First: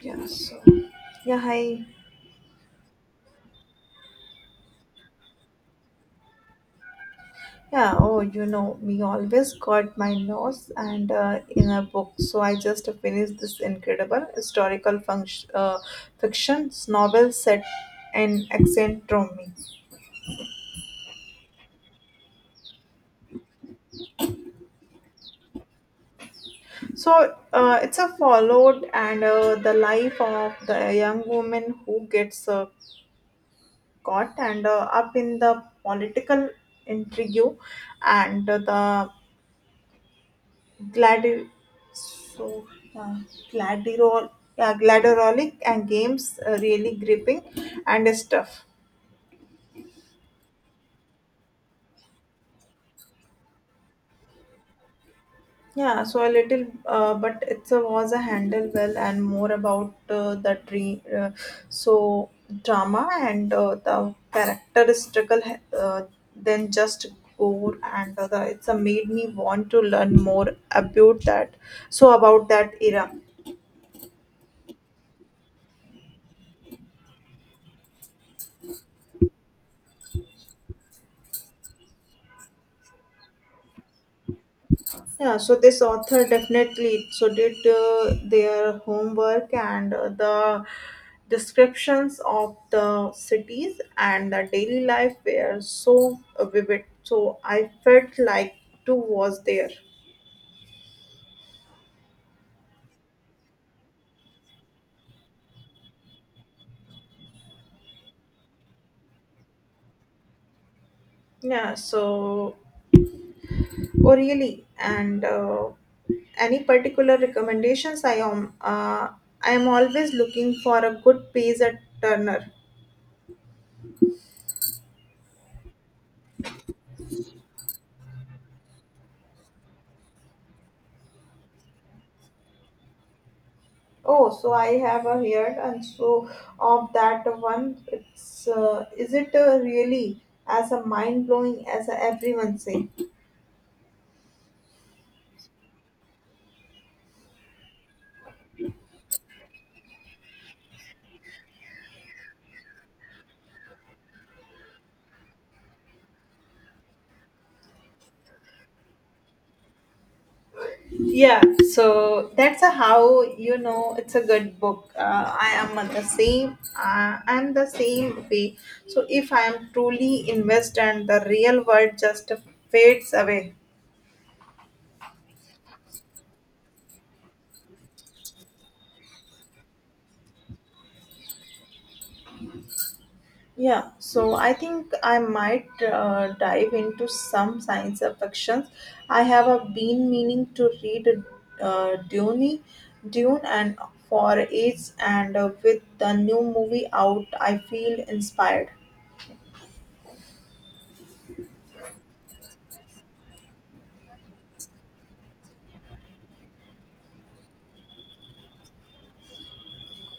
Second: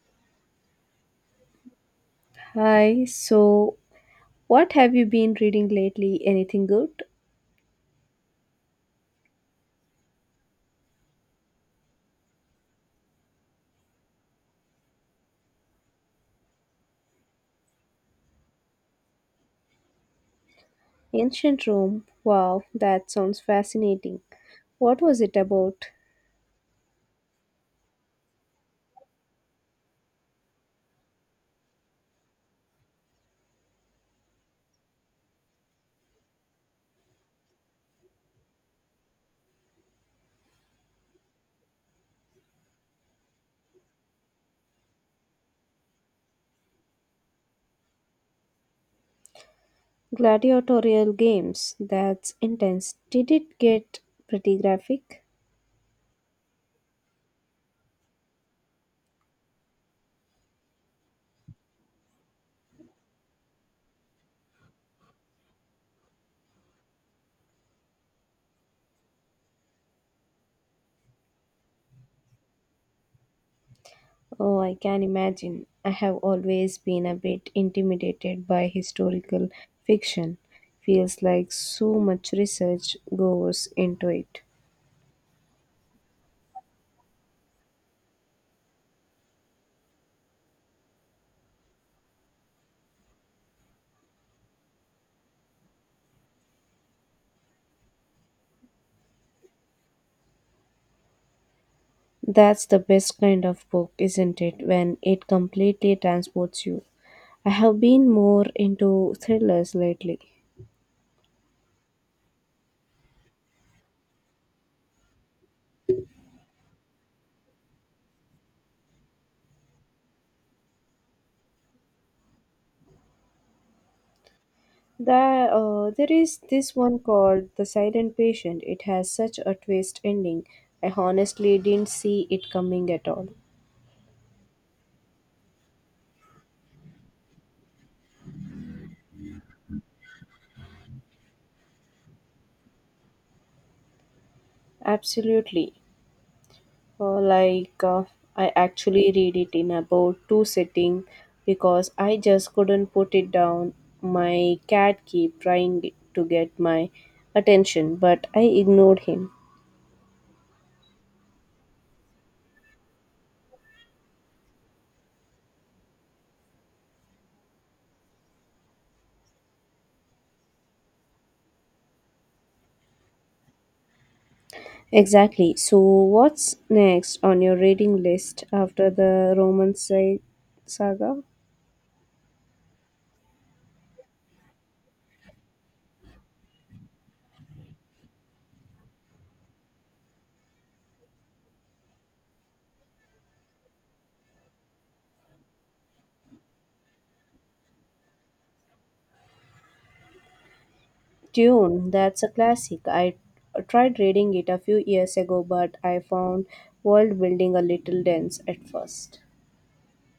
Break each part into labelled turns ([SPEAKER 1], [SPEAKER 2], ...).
[SPEAKER 1] Yeah, so yeah, hi.
[SPEAKER 2] Hi, so what have you been reading lately? Anything good?
[SPEAKER 1] Yeah, me always got my nose and in a book. So I just finished this incredible historical fiction novel set in accent Romy.
[SPEAKER 2] Ancient Rome. Wow, that sounds fascinating. What was it about?
[SPEAKER 1] So it's a followed and the life of the young woman who gets caught and up in the political intrigue and the gladi- so uh, gladirol yeah, gladiolistic and games really gripping and stuff.
[SPEAKER 2] Gladiatorial games. That's intense. Did it get pretty graphic?
[SPEAKER 1] Yeah so a little but it's a was a handle well and more about the dream so drama and the characteristical uh, than just gore and other it's a made me want to learn more about that so about that era.
[SPEAKER 2] Oh, I can imagine. I have always been a bit intimidated by historical fiction. Feels like so much research goes into it.
[SPEAKER 1] Yeah, so this author definitely so did their homework and the descriptions of the cities and the daily life were so vivid. So I felt like too was there.
[SPEAKER 2] That's the best kind of book, isn't it? When it completely transports you. I have been more into thrillers lately.
[SPEAKER 1] Yeah, so oh really, and any particular recommendations? I am I am always looking for a good page at Turner.
[SPEAKER 2] There is this one called The Silent Patient. It has such a twist ending. I honestly didn't see it coming at all.
[SPEAKER 1] Oh, so I have heard and so of that one. It's is it really as a mind blowing as everyone say?
[SPEAKER 2] Absolutely. Uh, like uh, I actually read it in about two sitting because I just couldn't put it down. My cat keep trying to get my attention, but I ignored him.
[SPEAKER 1] Yeah. So that's a how you know it's a good book. I am the same way. So if I am truly invested, the real world just fades away.
[SPEAKER 2] Exactly. So what's next on your reading list after the saga?
[SPEAKER 1] Yeah, so I think I might dive into some science fictions. I have been meaning to read Dune, Dune, and for ages, and with the new movie out, I feel inspired.
[SPEAKER 2] Dune, that's a classic. I tried reading it a few years ago, but I found world building a little dense at first.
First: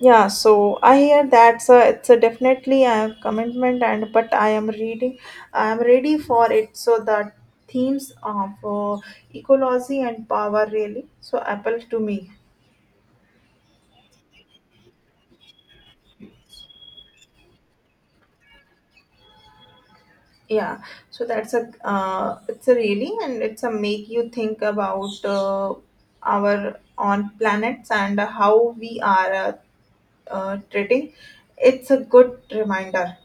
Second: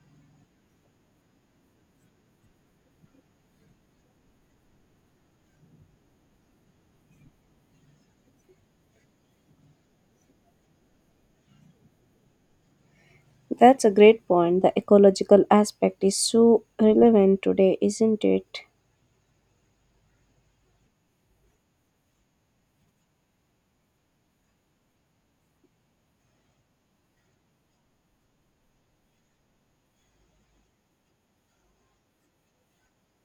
[SPEAKER 1] Yeah, so I hear that's it's a definitely a commitment, and but I am ready for it. So the themes of ecology and power really so appeal to me.
[SPEAKER 2] That's a great point. The ecological aspect is so relevant today, isn't it?
[SPEAKER 1] Yeah so that's a it's a really and it's a make you think about our on planets and how we are treating it's a good reminder.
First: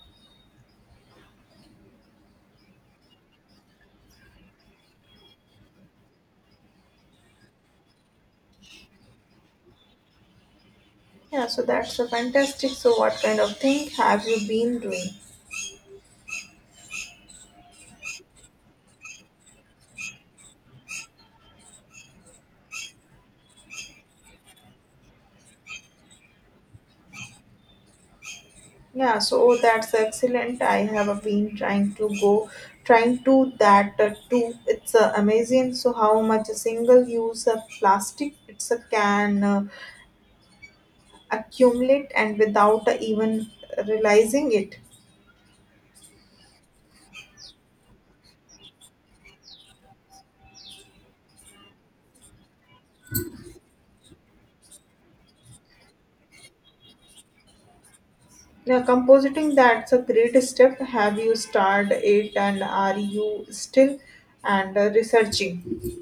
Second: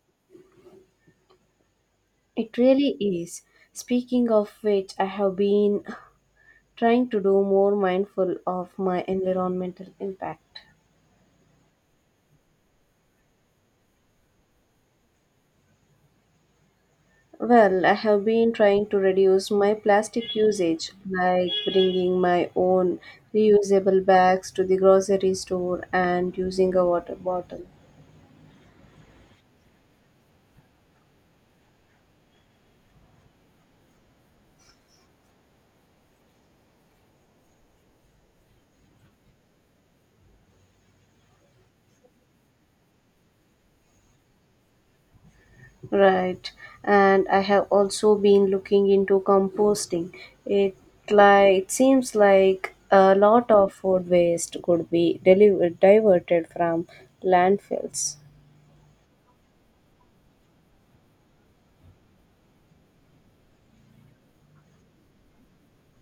[SPEAKER 2] It really is. Speaking of which, I have been trying to do more mindful of my environmental impact.
[SPEAKER 1] Yeah so that's a fantastic so what kind of thing have you been doing.
[SPEAKER 2] Well, I have been trying to reduce my plastic usage, like bringing my own reusable bags to the grocery store and using a water bottle.
[SPEAKER 1] Yeah so that's excellent, I have been trying to go trying to that too it's amazing so how much a single use of plastic it's a can accumulate and without even realizing it.
[SPEAKER 2] Right. And I have also been looking into composting. It it seems like a lot of food waste could be diverted from landfills.
[SPEAKER 1] Now, compositing that's a great step. Have you started it and are you still and researching?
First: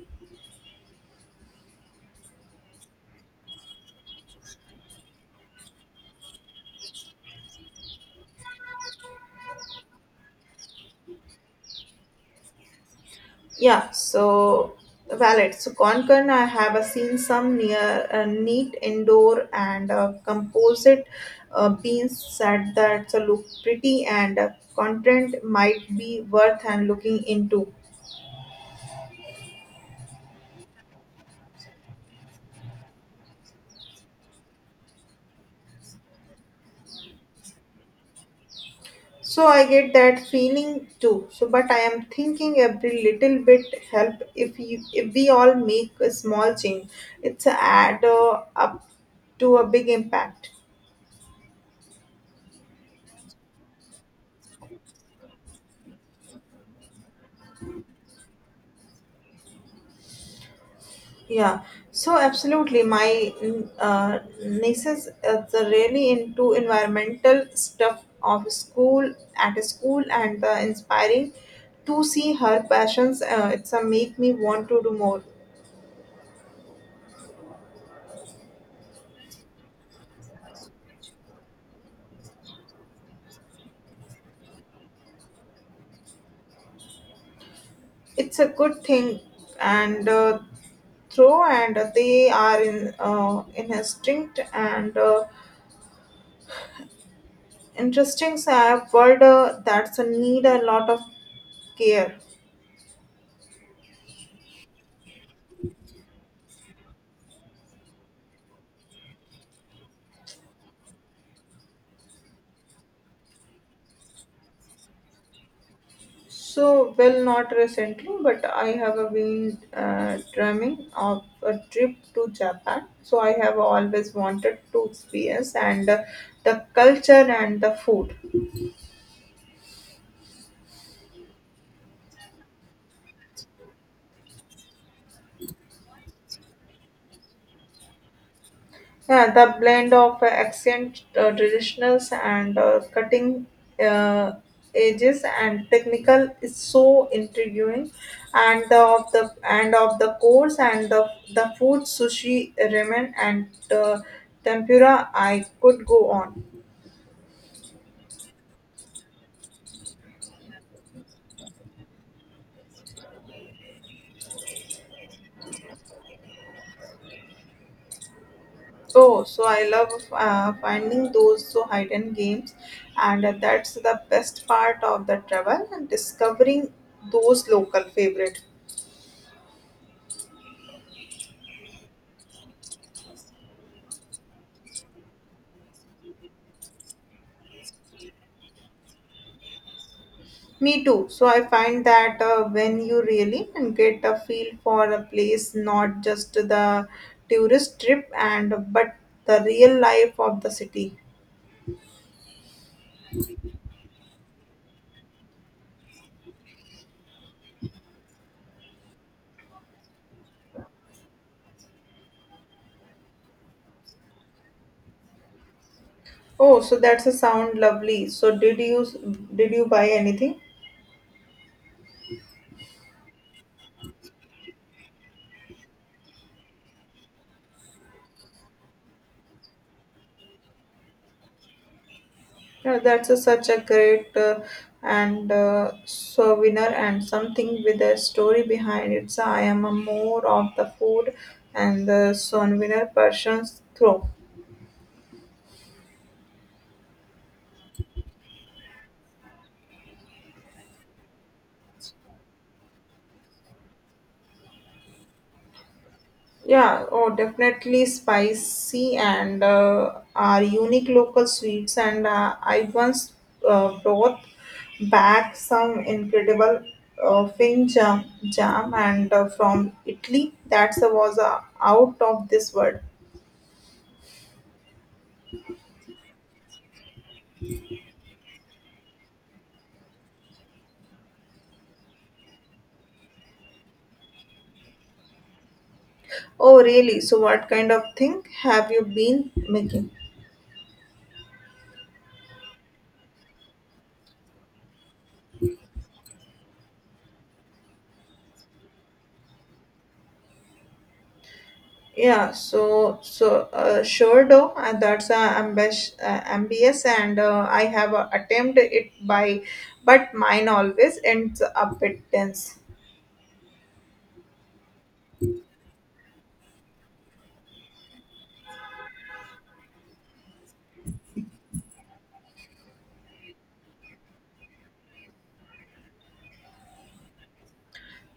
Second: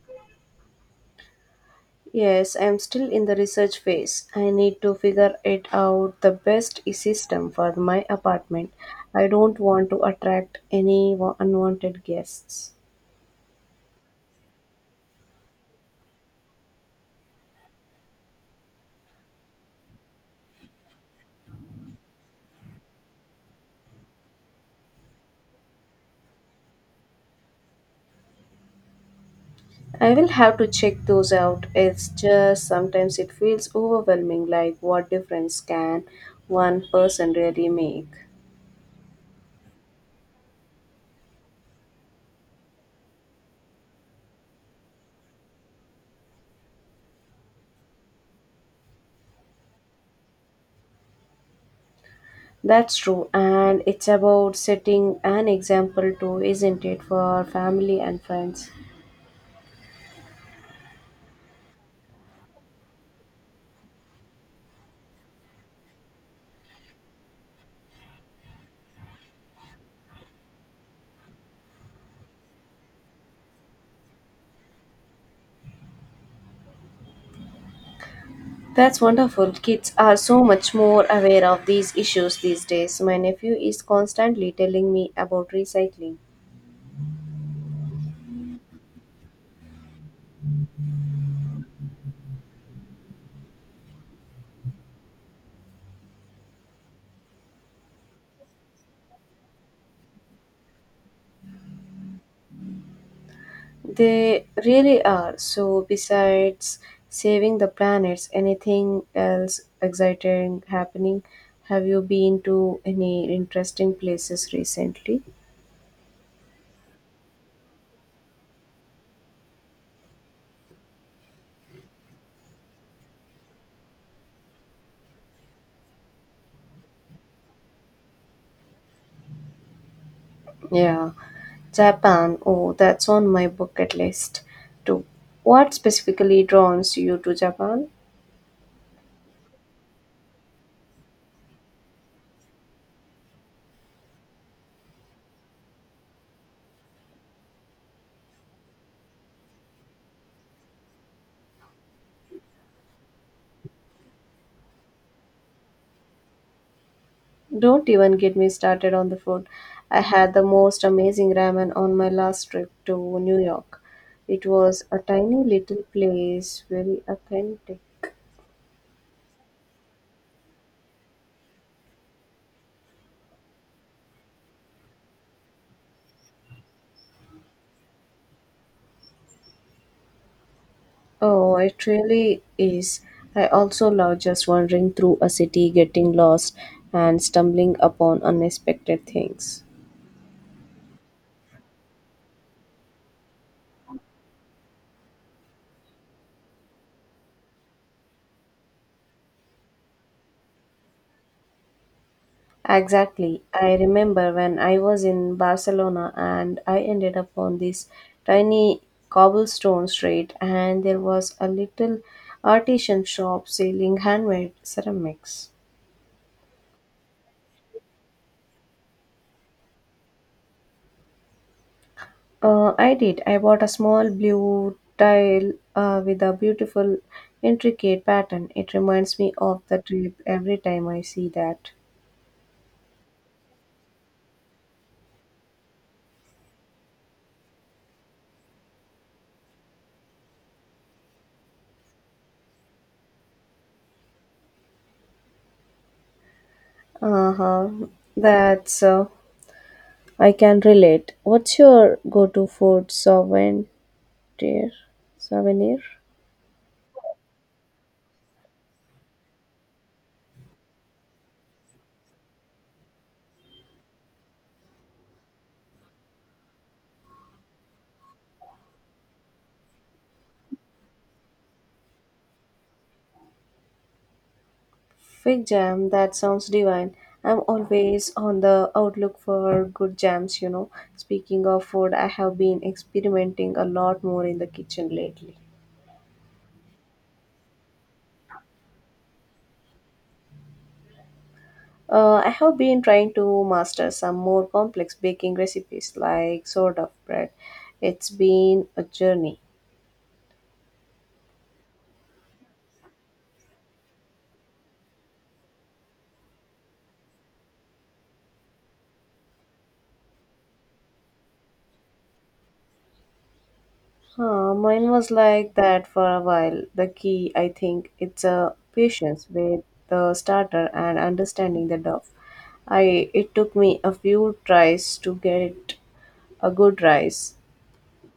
[SPEAKER 2] Yes, I am still in the research phase. I need to figure it out the best system for my apartment. I don't want to attract any unwanted guests.
[SPEAKER 1] Yeah, so valid. So Concon, I have seen some near neat indoor and composite beans set that look pretty and content might be worth and looking into.
[SPEAKER 2] I will have to check those out. It's just sometimes it feels overwhelming, like what difference can one person really make?
[SPEAKER 1] So I get that feeling too. So, but I am thinking every little bit help if you if we all make a small change, it's a add up to a big impact.
[SPEAKER 2] That's true, and it's about setting an example too, isn't it, for family and friends?
[SPEAKER 1] Yeah, so absolutely. My nieces are really into environmental stuff of school at a school and inspiring to see her passions. It's a make me want to do more.
[SPEAKER 2] That's wonderful. Kids are so much more aware of these issues these days. My nephew is constantly telling me about recycling.
[SPEAKER 1] It's a good thing and through and they are in a strict and interesting world that's a need a lot of care.
[SPEAKER 2] They really are. So, besides saving the planets, anything else exciting happening? Have you been to any interesting places recently?
[SPEAKER 1] So well not recently, but I have been dreaming of a trip to Japan, so I have always wanted to experience and the culture and the food.
[SPEAKER 2] Yeah, Japan. Oh, that's on my bucket list too. What specifically draws you to Japan?
[SPEAKER 1] Yeah, the blend of ancient traditionals and cutting uh, edges and technical is so intriguing, and the, of the and of the course and the food sushi ramen and uh, tempura. I could go on.
[SPEAKER 2] Don't even get me started on the food. I had the most amazing ramen on my last trip to New York. It was a tiny little place, very authentic.
[SPEAKER 1] Oh, so I love finding those so hidden games, and that's the best part of the travel and discovering those local favorites.
[SPEAKER 2] Oh, it really is. I also love just wandering through a city, getting lost, and stumbling upon unexpected things.
[SPEAKER 1] Me too. So I find that when you really get a feel for a place, not just the tourist trip and but the real life of the city.
[SPEAKER 2] Exactly. I remember when I was in Barcelona and I ended up on this tiny cobblestone street, and there was a little artisan shop selling handmade ceramics.
[SPEAKER 1] Oh, so that's a sound lovely. So did you buy anything?
[SPEAKER 2] I did. I bought a small blue tile with a beautiful, intricate pattern. It reminds me of the trip every time I see that.
[SPEAKER 1] Yeah, that's such a great and souvenir and something with a story behind it. So I am a more of the food and the souvenir persons through.
[SPEAKER 2] Uh huh. That's. I can relate. What's your go-to food souvenir? Souvenir?
[SPEAKER 1] Yeah, oh, definitely spicy and are unique local sweets. And I once brought back some incredible uh, fin jam, jam and from Italy. That was out of this world.
[SPEAKER 2] Fig jam. That sounds divine. I'm always on the outlook for good jams. You know. Speaking of food, I have been experimenting a lot more in the kitchen lately.
[SPEAKER 1] Oh, really? So, what kind of thing have you been making?
[SPEAKER 2] I have been trying to master some more complex baking recipes like sourdough bread. It's been a journey.
[SPEAKER 1] Yeah, so sure though, and that's ambitious, and I have attempted it by, but mine always ends up bit tense.
[SPEAKER 2] Mine was like that for a while. The key, I think, it's a patience with the starter and understanding the dough. I it took me a few tries to get a good rise.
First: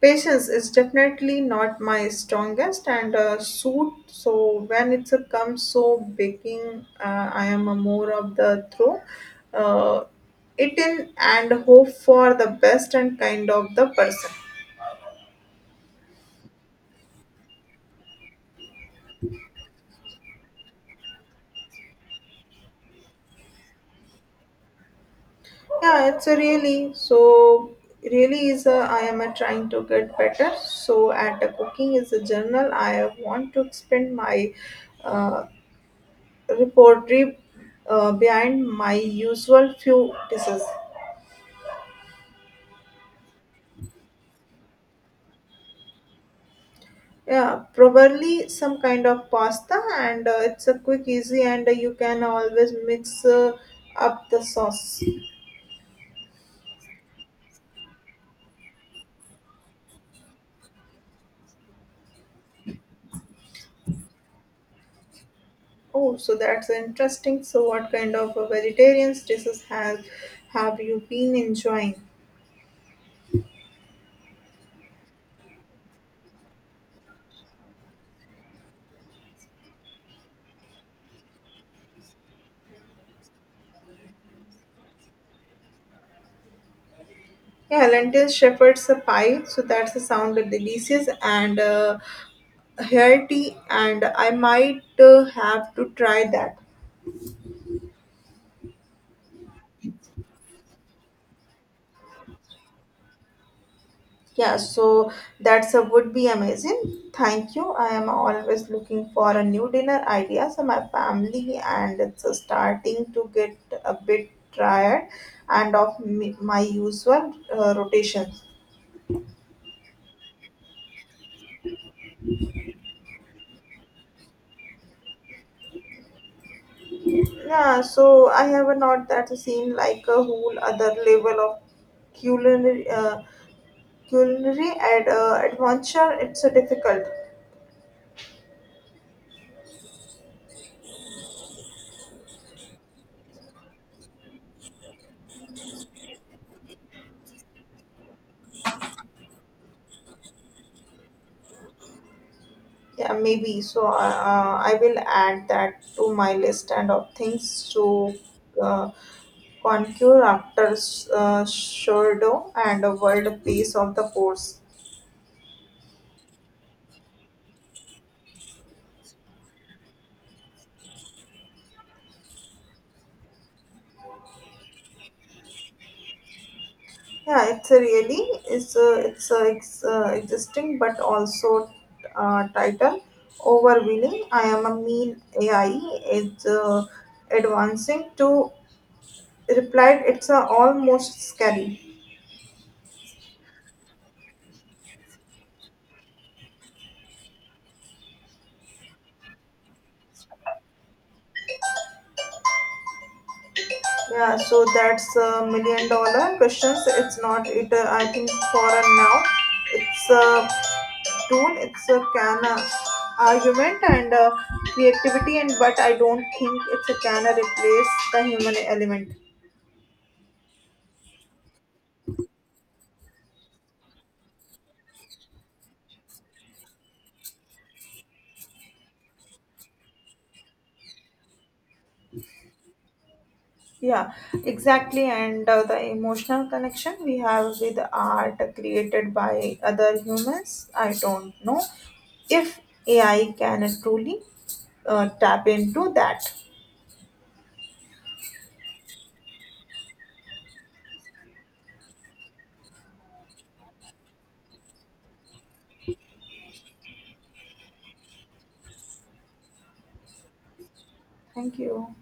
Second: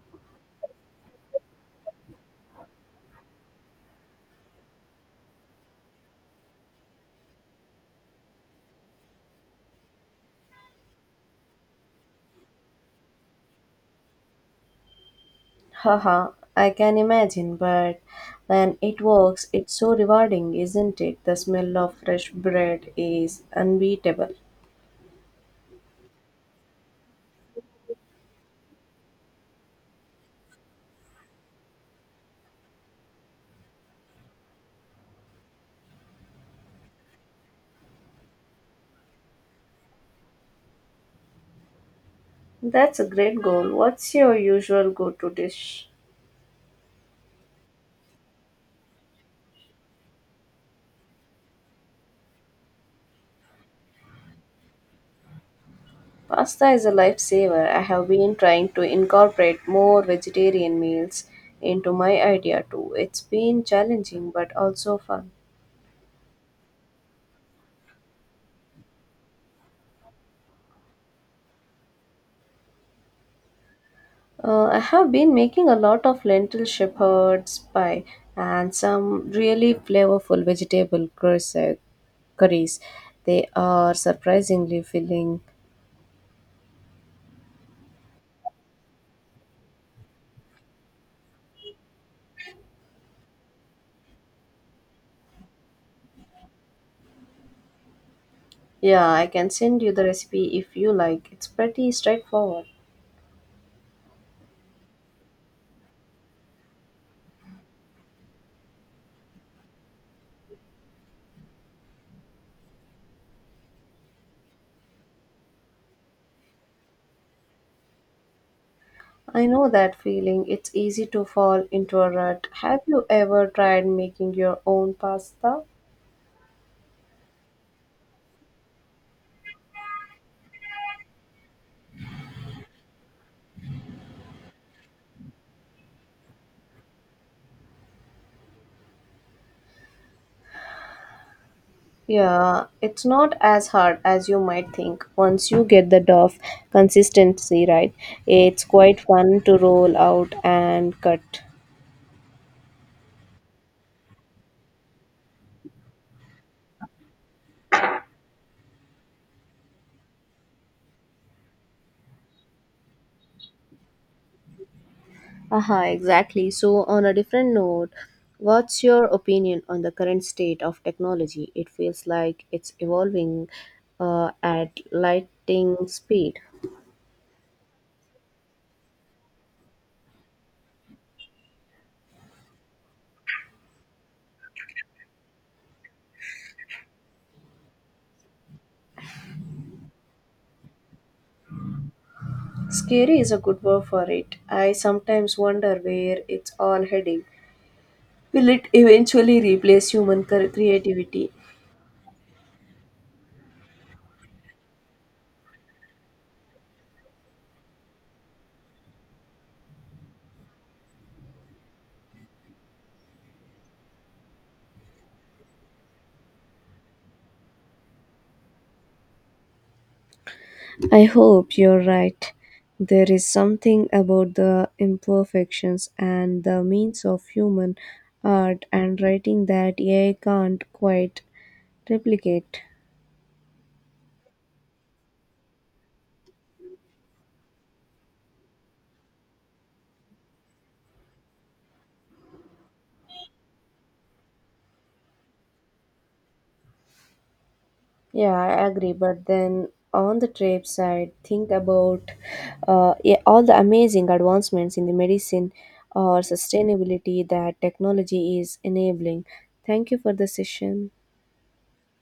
[SPEAKER 1] Patience is definitely not my strongest and suit. So when it comes so baking, I am a more of the throw, uh, it in and hope for the best and kind of the person.
[SPEAKER 2] Haha, I can imagine, but when it works, it's so rewarding, isn't it? The smell of fresh bread is unbeatable.
[SPEAKER 1] Yeah, it's a really so really is a I am a trying to get better. So at the cooking is a journal. I want to expand my uh, repertoire behind my usual few dishes.
[SPEAKER 2] That's a great goal. What's your usual go to dish?
[SPEAKER 1] Yeah, probably some kind of pasta, and it's a quick, easy, and you can always mix up the sauce.
[SPEAKER 2] Pasta is a lifesaver. I have been trying to incorporate more vegetarian meals into my idea too. It's been challenging but also fun.
[SPEAKER 1] Oh, so that's interesting. So, what kind of vegetarian dishes have you been enjoying?
[SPEAKER 2] I have been making a lot of lentil shepherd's pie and some really flavorful curries. They are surprisingly filling.
[SPEAKER 1] Yeah, lentil shepherd's a pie, so that's a sound delicious and hearty, and I might have to try that.
[SPEAKER 2] Yeah, I can send you the recipe if you like. It's pretty straightforward.
[SPEAKER 1] Yeah, so that's a would be amazing. Thank you. I am always looking for a new dinner idea. So my family and it's starting to get a bit tired, and of me, my usual rotations.
[SPEAKER 2] I know that feeling. It's easy to fall into a rut. Have you ever tried making your own pasta?
[SPEAKER 1] Yeah, so I have not that seen like a whole other level of culinary. Adventure it's a difficult.
[SPEAKER 2] Yeah, it's not as hard as you might think. Once you get the dough consistency right, it's quite fun to roll out and cut.
[SPEAKER 1] Yeah maybe so I will add that to my list and of things to uh, conquer after Shordo and a world peace of the force.
[SPEAKER 2] Aha, exactly. So, on a different note, what's your opinion on the current state of technology? It feels like it's evolving at lightning speed.
[SPEAKER 1] Yeah it's a really it's a existing but also title overwhelming, I am a mean AI is advancing to replied it's almost scary.
[SPEAKER 2] Scary is a good word for it. I sometimes wonder where it's all heading. Will it eventually replace creativity?
[SPEAKER 1] Yeah, so that's a million dollar questions. It's not it. I think for a now, it's a tool. It's a can argument and creativity, and but I don't think it's a can replace the human element.
[SPEAKER 2] I hope you're right. There is something about the imperfections and the means of human art and writing that AI can't quite replicate.
[SPEAKER 1] Yeah, exactly. And the emotional connection we have with art created by other humans, I don't know if AI can truly tap into that.
[SPEAKER 2] Yeah, I agree. But then on the trade side, think about yeah, all the amazing advancements in the medicine or sustainability that technology is enabling. Thank you for the session.
[SPEAKER 1] Thank you.